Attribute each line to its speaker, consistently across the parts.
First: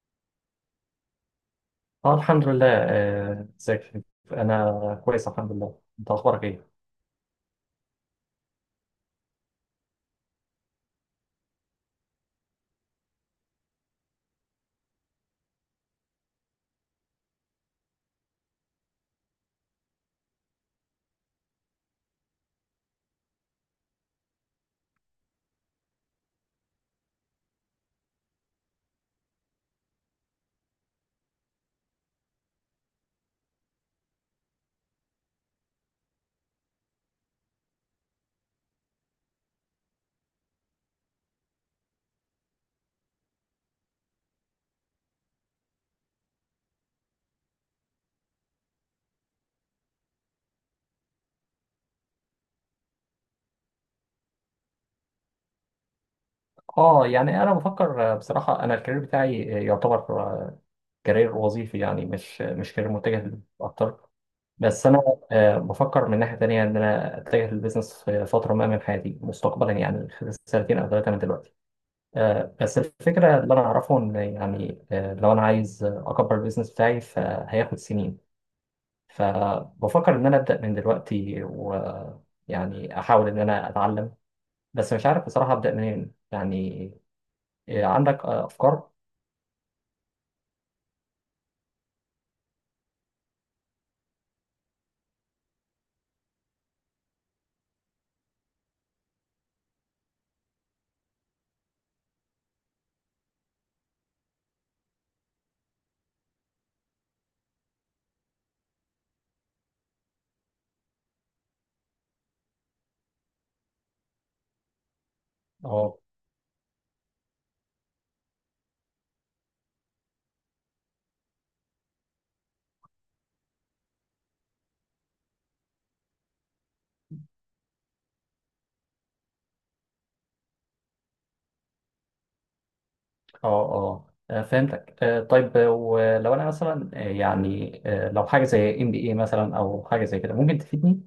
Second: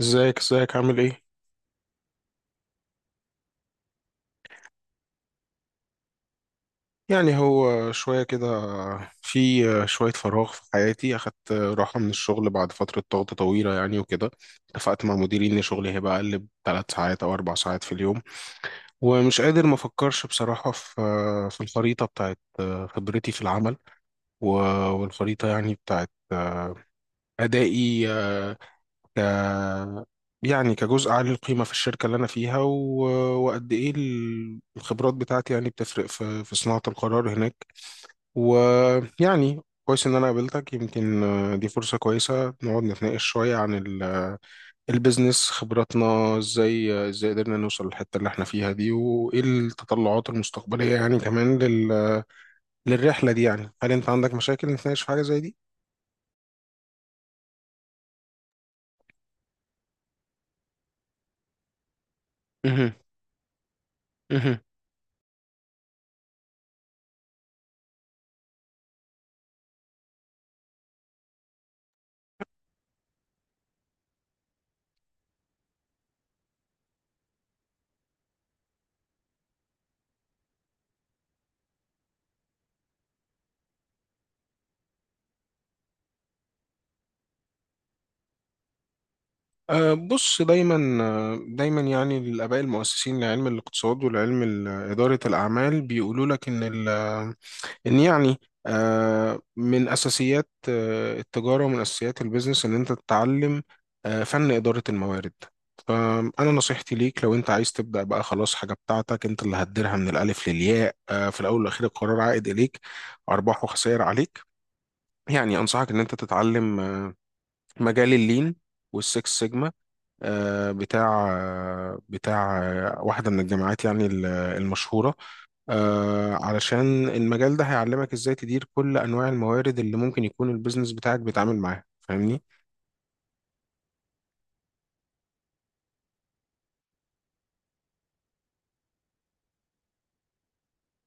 Speaker 1: ازيك ازيك عامل ايه؟
Speaker 2: اه الحمد لله ازيك يا حبيبي؟ انا كويس الحمد لله. انت اخبارك ايه؟
Speaker 1: يعني هو شوية كده. في شوية فراغ في حياتي، أخدت راحة من الشغل بعد فترة ضغط طويلة يعني وكده. اتفقت مع مديري إن شغلي هيبقى أقل ب3 ساعات أو 4 ساعات في اليوم. ومش قادر ما أفكرش بصراحة في الخريطة بتاعت خبرتي في العمل، و- والخريطة يعني بتاعت أدائي، ك يعني كجزء عالي القيمة في الشركة اللي أنا فيها. وقد إيه الخبرات بتاعتي يعني بتفرق في صناعة القرار هناك. ويعني كويس إن أنا قابلتك، يمكن دي فرصة كويسة نقعد نتناقش شوية عن البيزنس، خبراتنا إزاي قدرنا نوصل للحتة اللي إحنا فيها دي، وإيه التطلعات المستقبلية يعني كمان للرحلة دي. يعني هل أنت عندك مشاكل نتناقش في حاجة زي دي؟
Speaker 2: اه يعني انا بفكر بصراحه انا الكارير بتاعي يعتبر كارير وظيفي، يعني مش كارير
Speaker 1: مهم.
Speaker 2: متجه اكتر.
Speaker 1: مهم.
Speaker 2: بس انا بفكر من ناحيه تانية ان انا اتجه للبيزنس في فتره ما من حياتي مستقبلا، يعني خلال 2 أو 3 سنين من دلوقتي. بس الفكره اللي انا اعرفه ان، يعني، لو انا عايز اكبر البيزنس بتاعي فهياخد سنين. فبفكر إن أنا أبدأ من دلوقتي، ويعني أحاول إن أنا أتعلم، بس مش عارف بصراحة أبدأ منين يعني. إيه، عندك أفكار؟
Speaker 1: أه، بص دايما. دايما يعني الآباء المؤسسين لعلم الاقتصاد والعلم إدارة الأعمال بيقولوا لك إن يعني من أساسيات التجارة، ومن أساسيات البيزنس إن أنت تتعلم فن إدارة الموارد. فأنا نصيحتي ليك، لو أنت عايز تبدأ بقى خلاص حاجة بتاعتك أنت اللي هتديرها من الألف للياء، في الأول والأخير القرار عائد إليك، أرباح وخسائر عليك. يعني أنصحك
Speaker 2: أه
Speaker 1: إن أنت تتعلم مجال اللين والسكس سيجما، بتاع واحدة من الجامعات يعني المشهورة، علشان المجال ده هيعلمك ازاي تدير كل انواع الموارد اللي ممكن يكون البيزنس بتاعك بيتعامل معاها، فاهمني؟
Speaker 2: أه أه. فهمتك. طيب، ولو أنا مثلا، يعني، لو حاجة زي MBA مثلا أو حاجة زي كده ممكن تفيدني؟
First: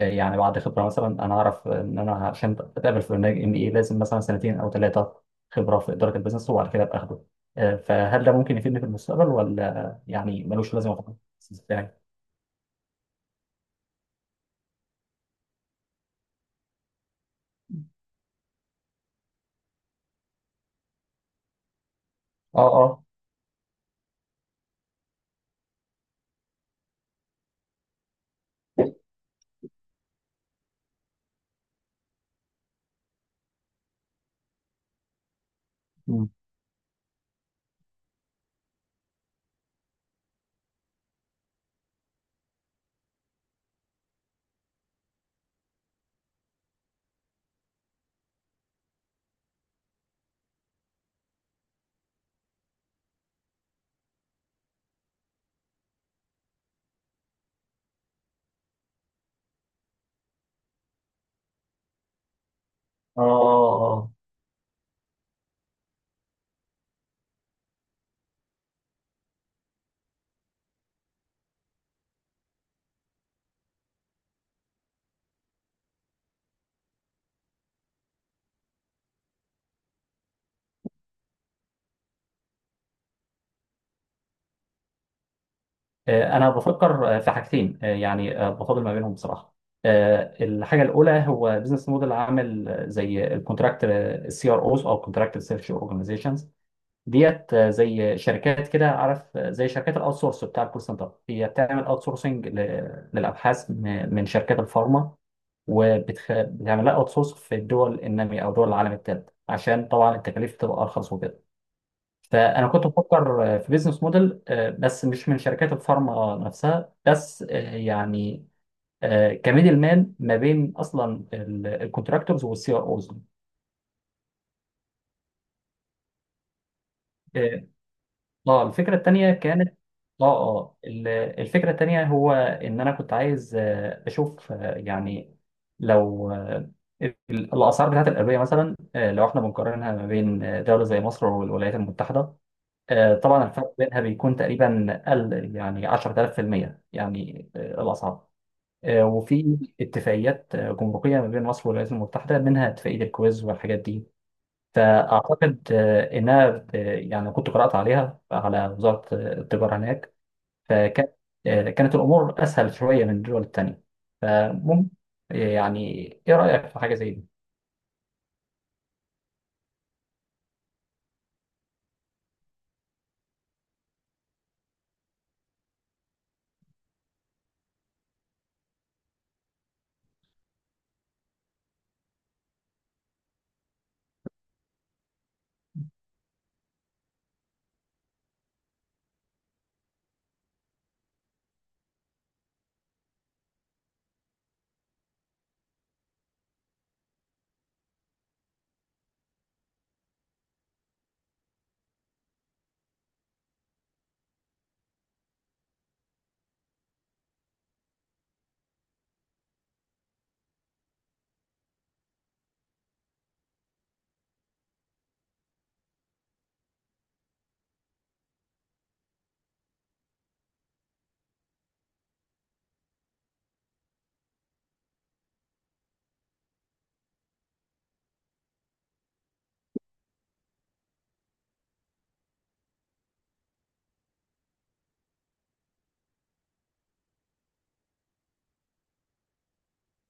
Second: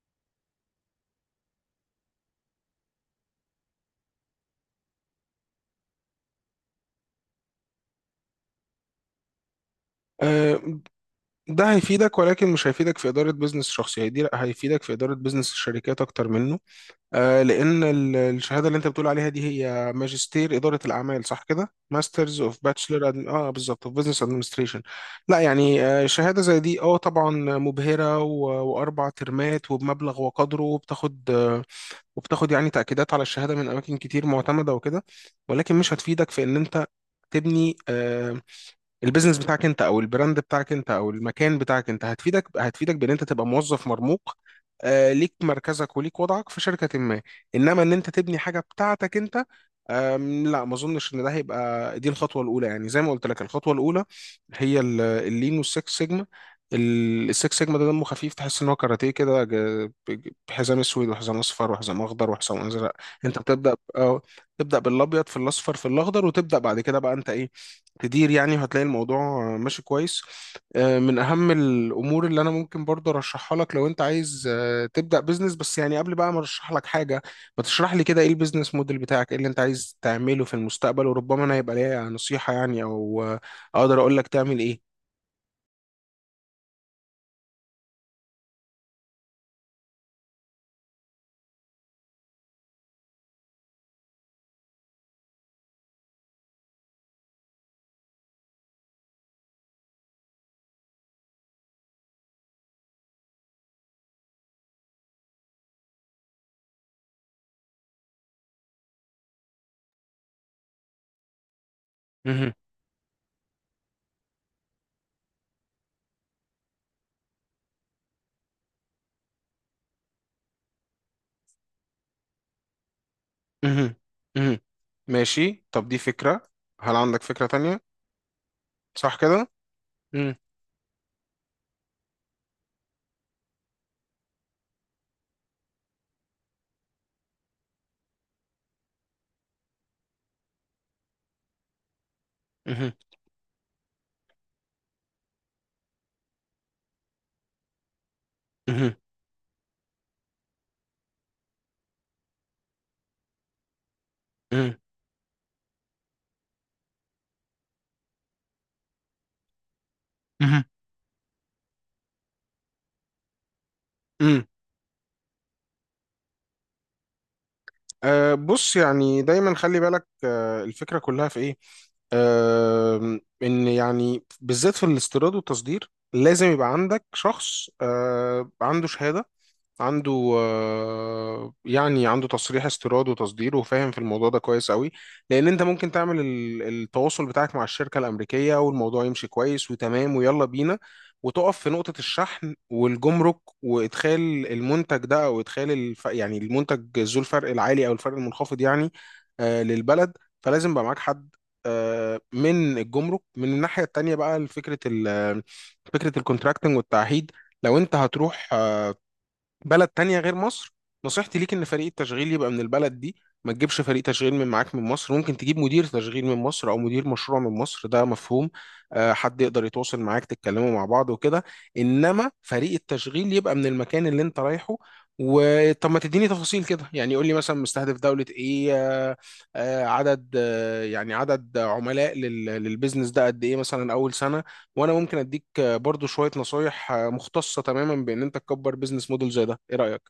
Speaker 2: يعني بعد خبرة مثلا، أنا أعرف إن أنا عشان أتقابل في برنامج MBA لازم مثلا 2 أو 3 سنين خبرة في إدارة البيزنس، وبعد كده أبقى أخده. فهل ده ممكن يفيدني في المستقبل ولا يعني
Speaker 1: آه،
Speaker 2: ملوش لازمة
Speaker 1: ده
Speaker 2: خالص؟
Speaker 1: هيفيدك، ولكن مش هيفيدك في إدارة بيزنس شخصي، هيفيدك في إدارة بيزنس الشركات أكتر منه. لأن الشهادة اللي أنت بتقول عليها دي هي ماجستير إدارة الأعمال، صح كده؟ ماسترز أوف
Speaker 2: اه اه.
Speaker 1: آه بالظبط، أوف بزنس أدمنستريشن. لا يعني شهادة زي دي أه طبعا مبهرة، و4 ترمات وبمبلغ وقدره، وبتاخد يعني تأكيدات على الشهادة من أماكن كتير معتمدة وكده. ولكن مش
Speaker 2: مم.
Speaker 1: هتفيدك في إن أنت تبني البيزنس بتاعك انت، او البراند بتاعك انت، او المكان بتاعك انت. هتفيدك، هتفيدك بان انت تبقى موظف مرموق، ليك مركزك وليك وضعك في شركة ما. انما ان انت تبني حاجة بتاعتك انت، لا ما اظنش ان ده هيبقى. دي الخطوة الاولى يعني زي ما قلت لك. الخطوة الاولى هي اللين والسكس سيجما. السكس سيجما ده دمه خفيف، تحس ان هو كاراتيه كده بحزام اسود وحزام اصفر وحزام اخضر وحزام ازرق.
Speaker 2: اه
Speaker 1: انت بتبدا
Speaker 2: اه اه.
Speaker 1: اه، تبدا بالابيض في الاصفر في الاخضر، وتبدا بعد كده بقى انت ايه؟ تدير يعني، وهتلاقي الموضوع ماشي كويس. من اهم الامور اللي انا ممكن برضه ارشحها لك، لو انت عايز تبدا بزنس، بس يعني قبل بقى ما ارشح لك حاجه، ما تشرح لي كده ايه البيزنس موديل بتاعك، ايه اللي انت عايز تعمله في المستقبل؟ وربما انا يبقى ليا نصيحه يعني، او اقدر اقول لك تعمل ايه.
Speaker 2: انا بفكر في حاجتين، يعني بفاضل ما بينهم بصراحه. الحاجه الاولى هو بزنس موديل عامل زي الكونتراكت الـ CROs، او كونتراكت سيرش اورجانيزيشنز ديت، زي شركات كده، عارف، زي شركات الاوت سورس بتاع الكول سنتر. هي بتعمل اوت سورسنج للابحاث من شركات الفارما، وبتعمل لها اوت سورس في الدول الناميه او دول العالم الثالث، عشان طبعا التكاليف تبقى ارخص وكده.
Speaker 1: مهم.
Speaker 2: فانا كنت بفكر في بيزنس موديل، بس مش من شركات الفارما نفسها بس، يعني كميدل مان ما بين اصلا الكونتراكتورز والـ CROs.
Speaker 1: مهم. مهم. ماشي، طب دي فكره. هل عندك فكره
Speaker 2: اه.
Speaker 1: تانية؟
Speaker 2: الفكره
Speaker 1: صح
Speaker 2: الثانيه
Speaker 1: كده.
Speaker 2: كانت. اه
Speaker 1: مم.
Speaker 2: اه. الفكره الثانيه هو ان انا كنت عايز اشوف، يعني لو ال- الاسعار بتاعت الادويه مثلا، لو احنا بنقارنها ما بين دوله زي مصر والولايات المتحده.
Speaker 1: مهم.
Speaker 2: طبعا الفرق بينها بيكون تقريبا قل يعني 10000%، يعني الأسعار.
Speaker 1: مهم.
Speaker 2: وفي اتفاقيات جمركية ما بين مصر والولايات المتحدة، منها اتفاقية الكويز والحاجات دي.
Speaker 1: مهم.
Speaker 2: فأعتقد إنها يعني كنت قرأت عليها على وزارة التجارة هناك.
Speaker 1: مهم.
Speaker 2: فكانت الأمور أسهل شوية من الدول التانية،
Speaker 1: مم.
Speaker 2: فممكن يعني، إيه رأيك في حاجة زي دي؟
Speaker 1: أه بص، يعني دايما خلي بالك أه الفكرة كلها في ايه. ان يعني بالذات في الاستيراد والتصدير لازم يبقى عندك شخص عنده شهادة، عنده يعني عنده تصريح استيراد وتصدير وفاهم في الموضوع ده كويس قوي. لان انت ممكن تعمل التواصل بتاعك مع الشركة الامريكية، والموضوع يمشي كويس وتمام ويلا بينا، وتقف في نقطة الشحن والجمرك، وادخال المنتج ده او ادخال يعني المنتج ذو الفرق العالي او الفرق المنخفض يعني للبلد. فلازم يبقى معاك حد من الجمرك. من الناحية التانية بقى فكرة فكرة الكونتراكتنج والتعهيد. لو انت هتروح بلد تانية غير مصر، نصيحتي ليك ان فريق التشغيل يبقى من البلد دي. ما تجيبش فريق تشغيل من معاك من مصر. ممكن تجيب مدير تشغيل من مصر او مدير مشروع من مصر، ده مفهوم، حد يقدر يتواصل معاك تتكلموا مع بعض وكده. انما فريق التشغيل يبقى من المكان اللي انت رايحه. وطب ما تديني تفاصيل كده يعني، قول لي مثلا مستهدف دولة ايه، عدد يعني عدد عملاء للبيزنس ده قد ايه مثلا اول سنة، وانا ممكن اديك برضو شوية نصايح مختصة تماما بان انت تكبر بيزنس موديل زي ده. ايه رأيك؟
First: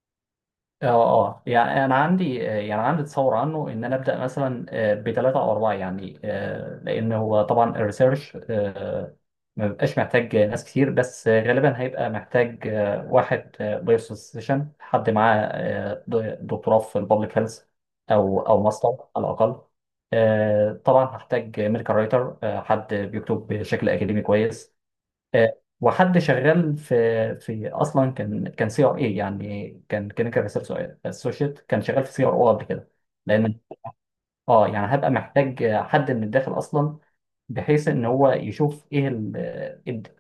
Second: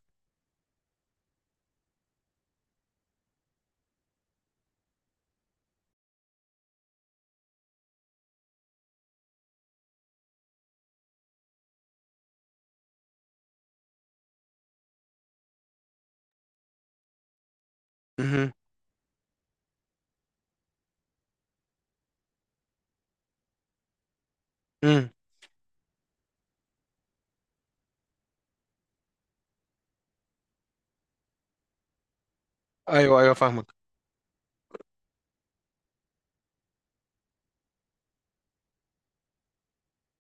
Speaker 2: اه اه، يعني انا عندي يعني عندي تصور عنه، ان انا ابدا مثلا بـ 3 أو 4، يعني لان هو طبعا الريسيرش ما بيبقاش محتاج ناس كتير، بس غالبا هيبقى محتاج واحد بيرسوسيشن، حد معاه دكتوراه في البابليك هيلث، او
Speaker 1: مهم.
Speaker 2: او ماستر على الاقل. طبعا هحتاج ميديكال رايتر، حد بيكتب بشكل اكاديمي كويس.
Speaker 1: مم.
Speaker 2: وحد شغال في اصلا كان CRA، يعني كان كلينيكال ريسيرش اسوشيت، كان شغال في CRO قبل كده.
Speaker 1: ايوه ايوه
Speaker 2: لان
Speaker 1: فاهمك.
Speaker 2: اه يعني هبقى محتاج حد من الداخل اصلا، بحيث ان هو يشوف ايه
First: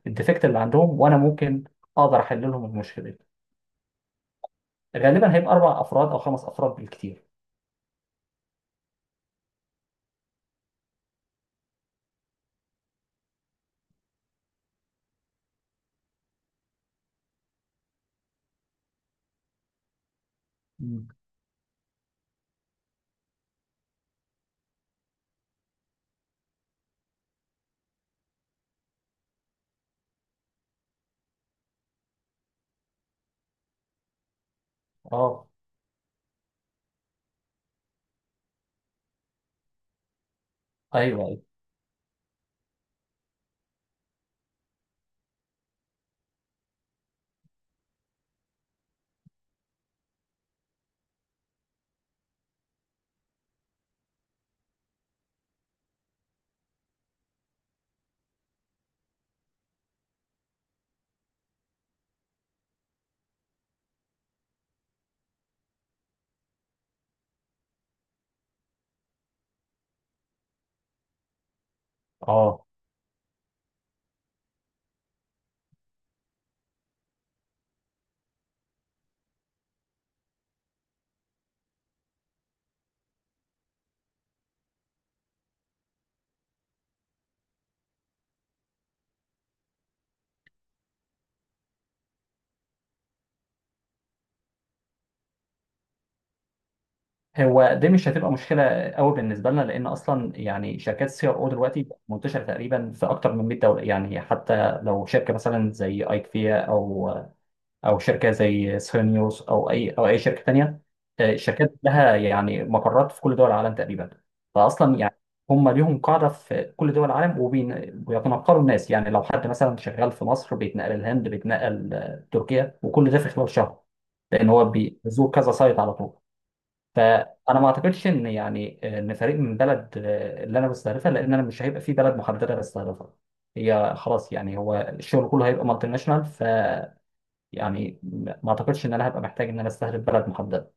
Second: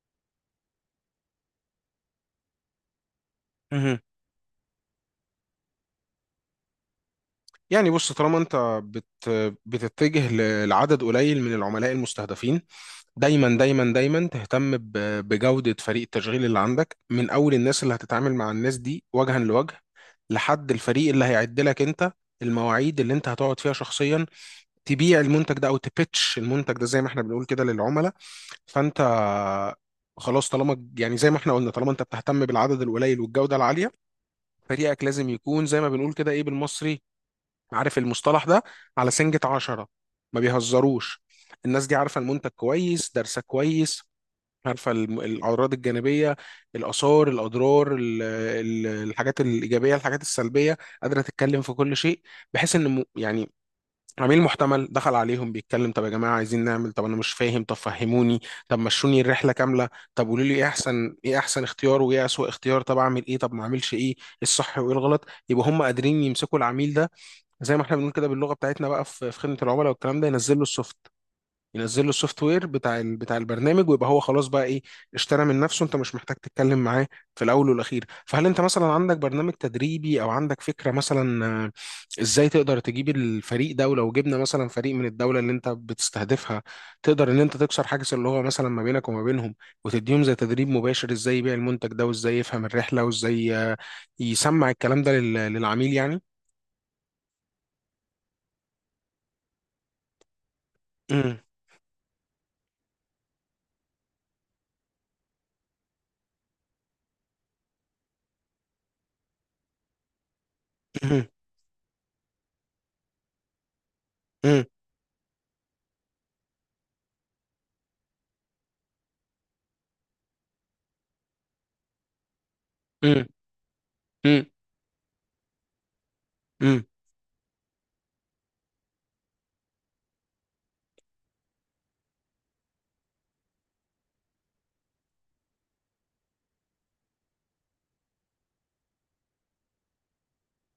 Speaker 2: الديفكت اللي عندهم، وانا ممكن اقدر احل لهم المشكله دي.
Speaker 1: مهم.
Speaker 2: غالبا هيبقى 4 افراد او 5 افراد بالكتير.
Speaker 1: يعني بص طالما انت بت بتتجه لعدد قليل من العملاء المستهدفين، دايما دايما دايما تهتم بجودة فريق التشغيل اللي عندك، من اول الناس اللي هتتعامل مع الناس دي وجها لوجه، لحد
Speaker 2: مم.
Speaker 1: الفريق اللي هيعد لك انت المواعيد اللي انت هتقعد فيها شخصيا تبيع المنتج ده، او تبيتش المنتج ده زي ما احنا بنقول كده للعملاء. فانت خلاص، طالما يعني زي ما احنا قلنا، طالما انت بتهتم بالعدد القليل والجودة العالية، فريقك لازم
Speaker 2: اه.
Speaker 1: يكون زي ما بنقول كده ايه بالمصري، عارف المصطلح ده؟ على سنجة عشرة، ما
Speaker 2: ايوه
Speaker 1: بيهزروش.
Speaker 2: ايوه.
Speaker 1: الناس دي عارفة المنتج كويس، دارسة كويس، عارفة الأعراض الجانبية، الآثار، الأضرار، الحاجات الإيجابية، الحاجات السلبية، قادرة تتكلم في كل شيء. بحيث إن يعني عميل محتمل دخل عليهم بيتكلم: طب يا جماعه عايزين نعمل، طب انا مش فاهم طب فهموني، طب مشوني الرحله كامله، طب قولوا لي ايه احسن، ايه احسن اختيار وايه اسوأ اختيار، طب اعمل ايه طب ما اعملش ايه، إيه الصح وايه الغلط. يبقى هم قادرين يمسكوا العميل ده، زي ما احنا بنقول كده باللغه بتاعتنا بقى في خدمه العملاء والكلام ده، ينزل له السوفت، ينزل له السوفت وير
Speaker 2: اه،
Speaker 1: بتاع بتاع البرنامج، ويبقى هو خلاص بقى ايه؟ اشترى من نفسه، انت مش محتاج تتكلم معاه. في الاول والاخير، فهل انت مثلا عندك برنامج تدريبي او عندك فكره مثلا ازاي تقدر تجيب الفريق ده؟ ولو جبنا مثلا فريق من الدوله اللي انت بتستهدفها، تقدر ان انت تكسر حاجز اللي هو مثلا ما بينك وما بينهم، وتديهم زي تدريب مباشر ازاي يبيع المنتج ده، وازاي يفهم الرحله، وازاي يسمع الكلام ده للعميل يعني.
Speaker 2: هو دي مش هتبقى مشكله قوي بالنسبه لنا، لان اصلا يعني شركات السي ار
Speaker 1: امم،
Speaker 2: او دلوقتي منتشره تقريبا في اكتر من 100 دوله، يعني حتى لو شركه مثلا زي ايكفيا او او شركه زي سيرنيوس، او اي شركه تانيه. الشركات لها يعني مقرات في كل دول العالم تقريبا.
Speaker 1: امم،
Speaker 2: فاصلا يعني هم ليهم قاعده في كل دول العالم، وبيتنقلوا الناس يعني. لو حد مثلا شغال في مصر بيتنقل الهند، بيتنقل تركيا، وكل ده
Speaker 1: امم،
Speaker 2: في خلال شهر، لان هو بيزور كذا سايت على طول.
Speaker 1: امم،
Speaker 2: فانا ما اعتقدش ان، يعني، ان فريق من بلد اللي انا بستهدفها، لان انا مش هيبقى في بلد محدده بستهدفها. هي خلاص، يعني هو الشغل كله هيبقى مالتي ناشونال، يعني ما اعتقدش ان انا هبقى محتاج ان انا استهدف بلد محدده.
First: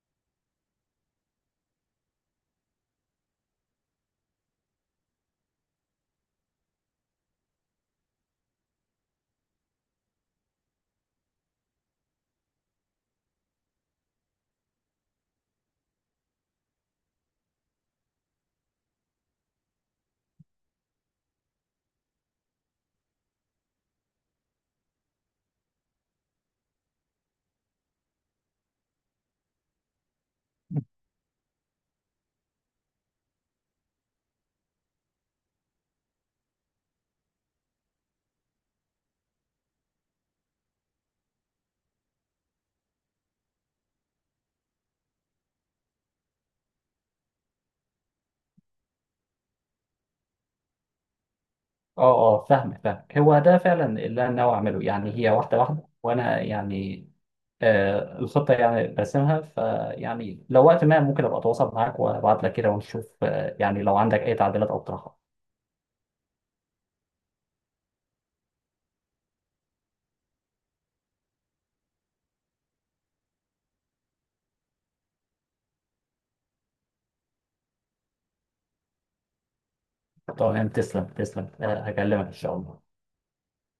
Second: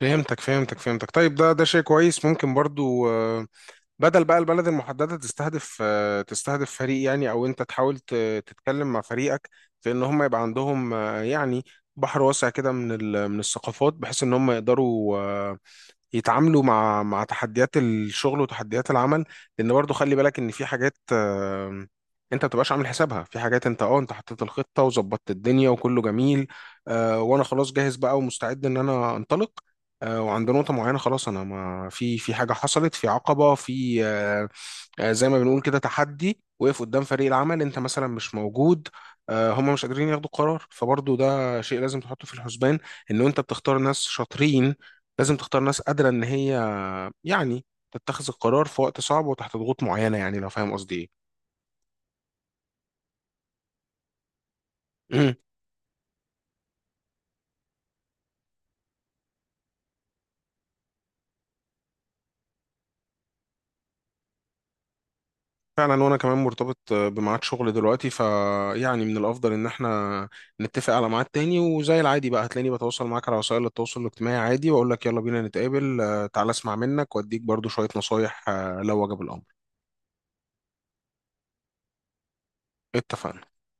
Speaker 1: فهمتك فهمتك فهمتك. طيب ده شيء كويس، ممكن برضو بدل بقى البلد المحددة، تستهدف تستهدف فريق يعني، او انت تحاول تتكلم مع فريقك في ان هم يبقى عندهم يعني بحر واسع كده من الثقافات، بحيث ان هم يقدروا يتعاملوا مع تحديات الشغل وتحديات العمل. لان برضو خلي بالك ان في حاجات انت ما بتبقاش عامل حسابها، في حاجات انت حطيت الخطه وظبطت الدنيا وكله جميل. وانا خلاص جاهز بقى ومستعد ان انا انطلق، وعند نقطه معينه خلاص انا ما في حاجه حصلت، في عقبه في آه، آه، زي ما بنقول كده تحدي، وقف قدام فريق العمل. انت مثلا مش موجود، هم مش قادرين ياخدوا قرار، فبرضو ده شيء لازم تحطه في الحسبان. ان انت بتختار ناس شاطرين، لازم تختار ناس قادرة إن هي يعني تتخذ القرار في وقت صعب وتحت ضغوط معينة، يعني لو فاهم قصدي.
Speaker 2: اه اه، فاهم فاهم. هو ده فعلا اللي انا ناوي اعمله، يعني
Speaker 1: إيه
Speaker 2: هي
Speaker 1: مم.
Speaker 2: واحده واحده، وانا يعني الخطه يعني برسمها، فيعني لو وقت ما ممكن ابقى اتواصل معاك وابعت لك كده ونشوف، يعني لو عندك اي تعديلات او اقتراحات.
Speaker 1: فعلا، وأنا كمان مرتبط بميعاد شغل دلوقتي، فيعني من الأفضل إن إحنا نتفق على ميعاد تاني، وزي العادي بقى هتلاقيني بتواصل معاك على وسائل التواصل الاجتماعي عادي، وأقول لك يلا بينا نتقابل، تعالى أسمع منك وأديك برضو شوية نصايح لو وجب الأمر.
Speaker 2: تمام، تسلم تسلم، هكلمك ان شاء الله.
Speaker 1: اتفقنا.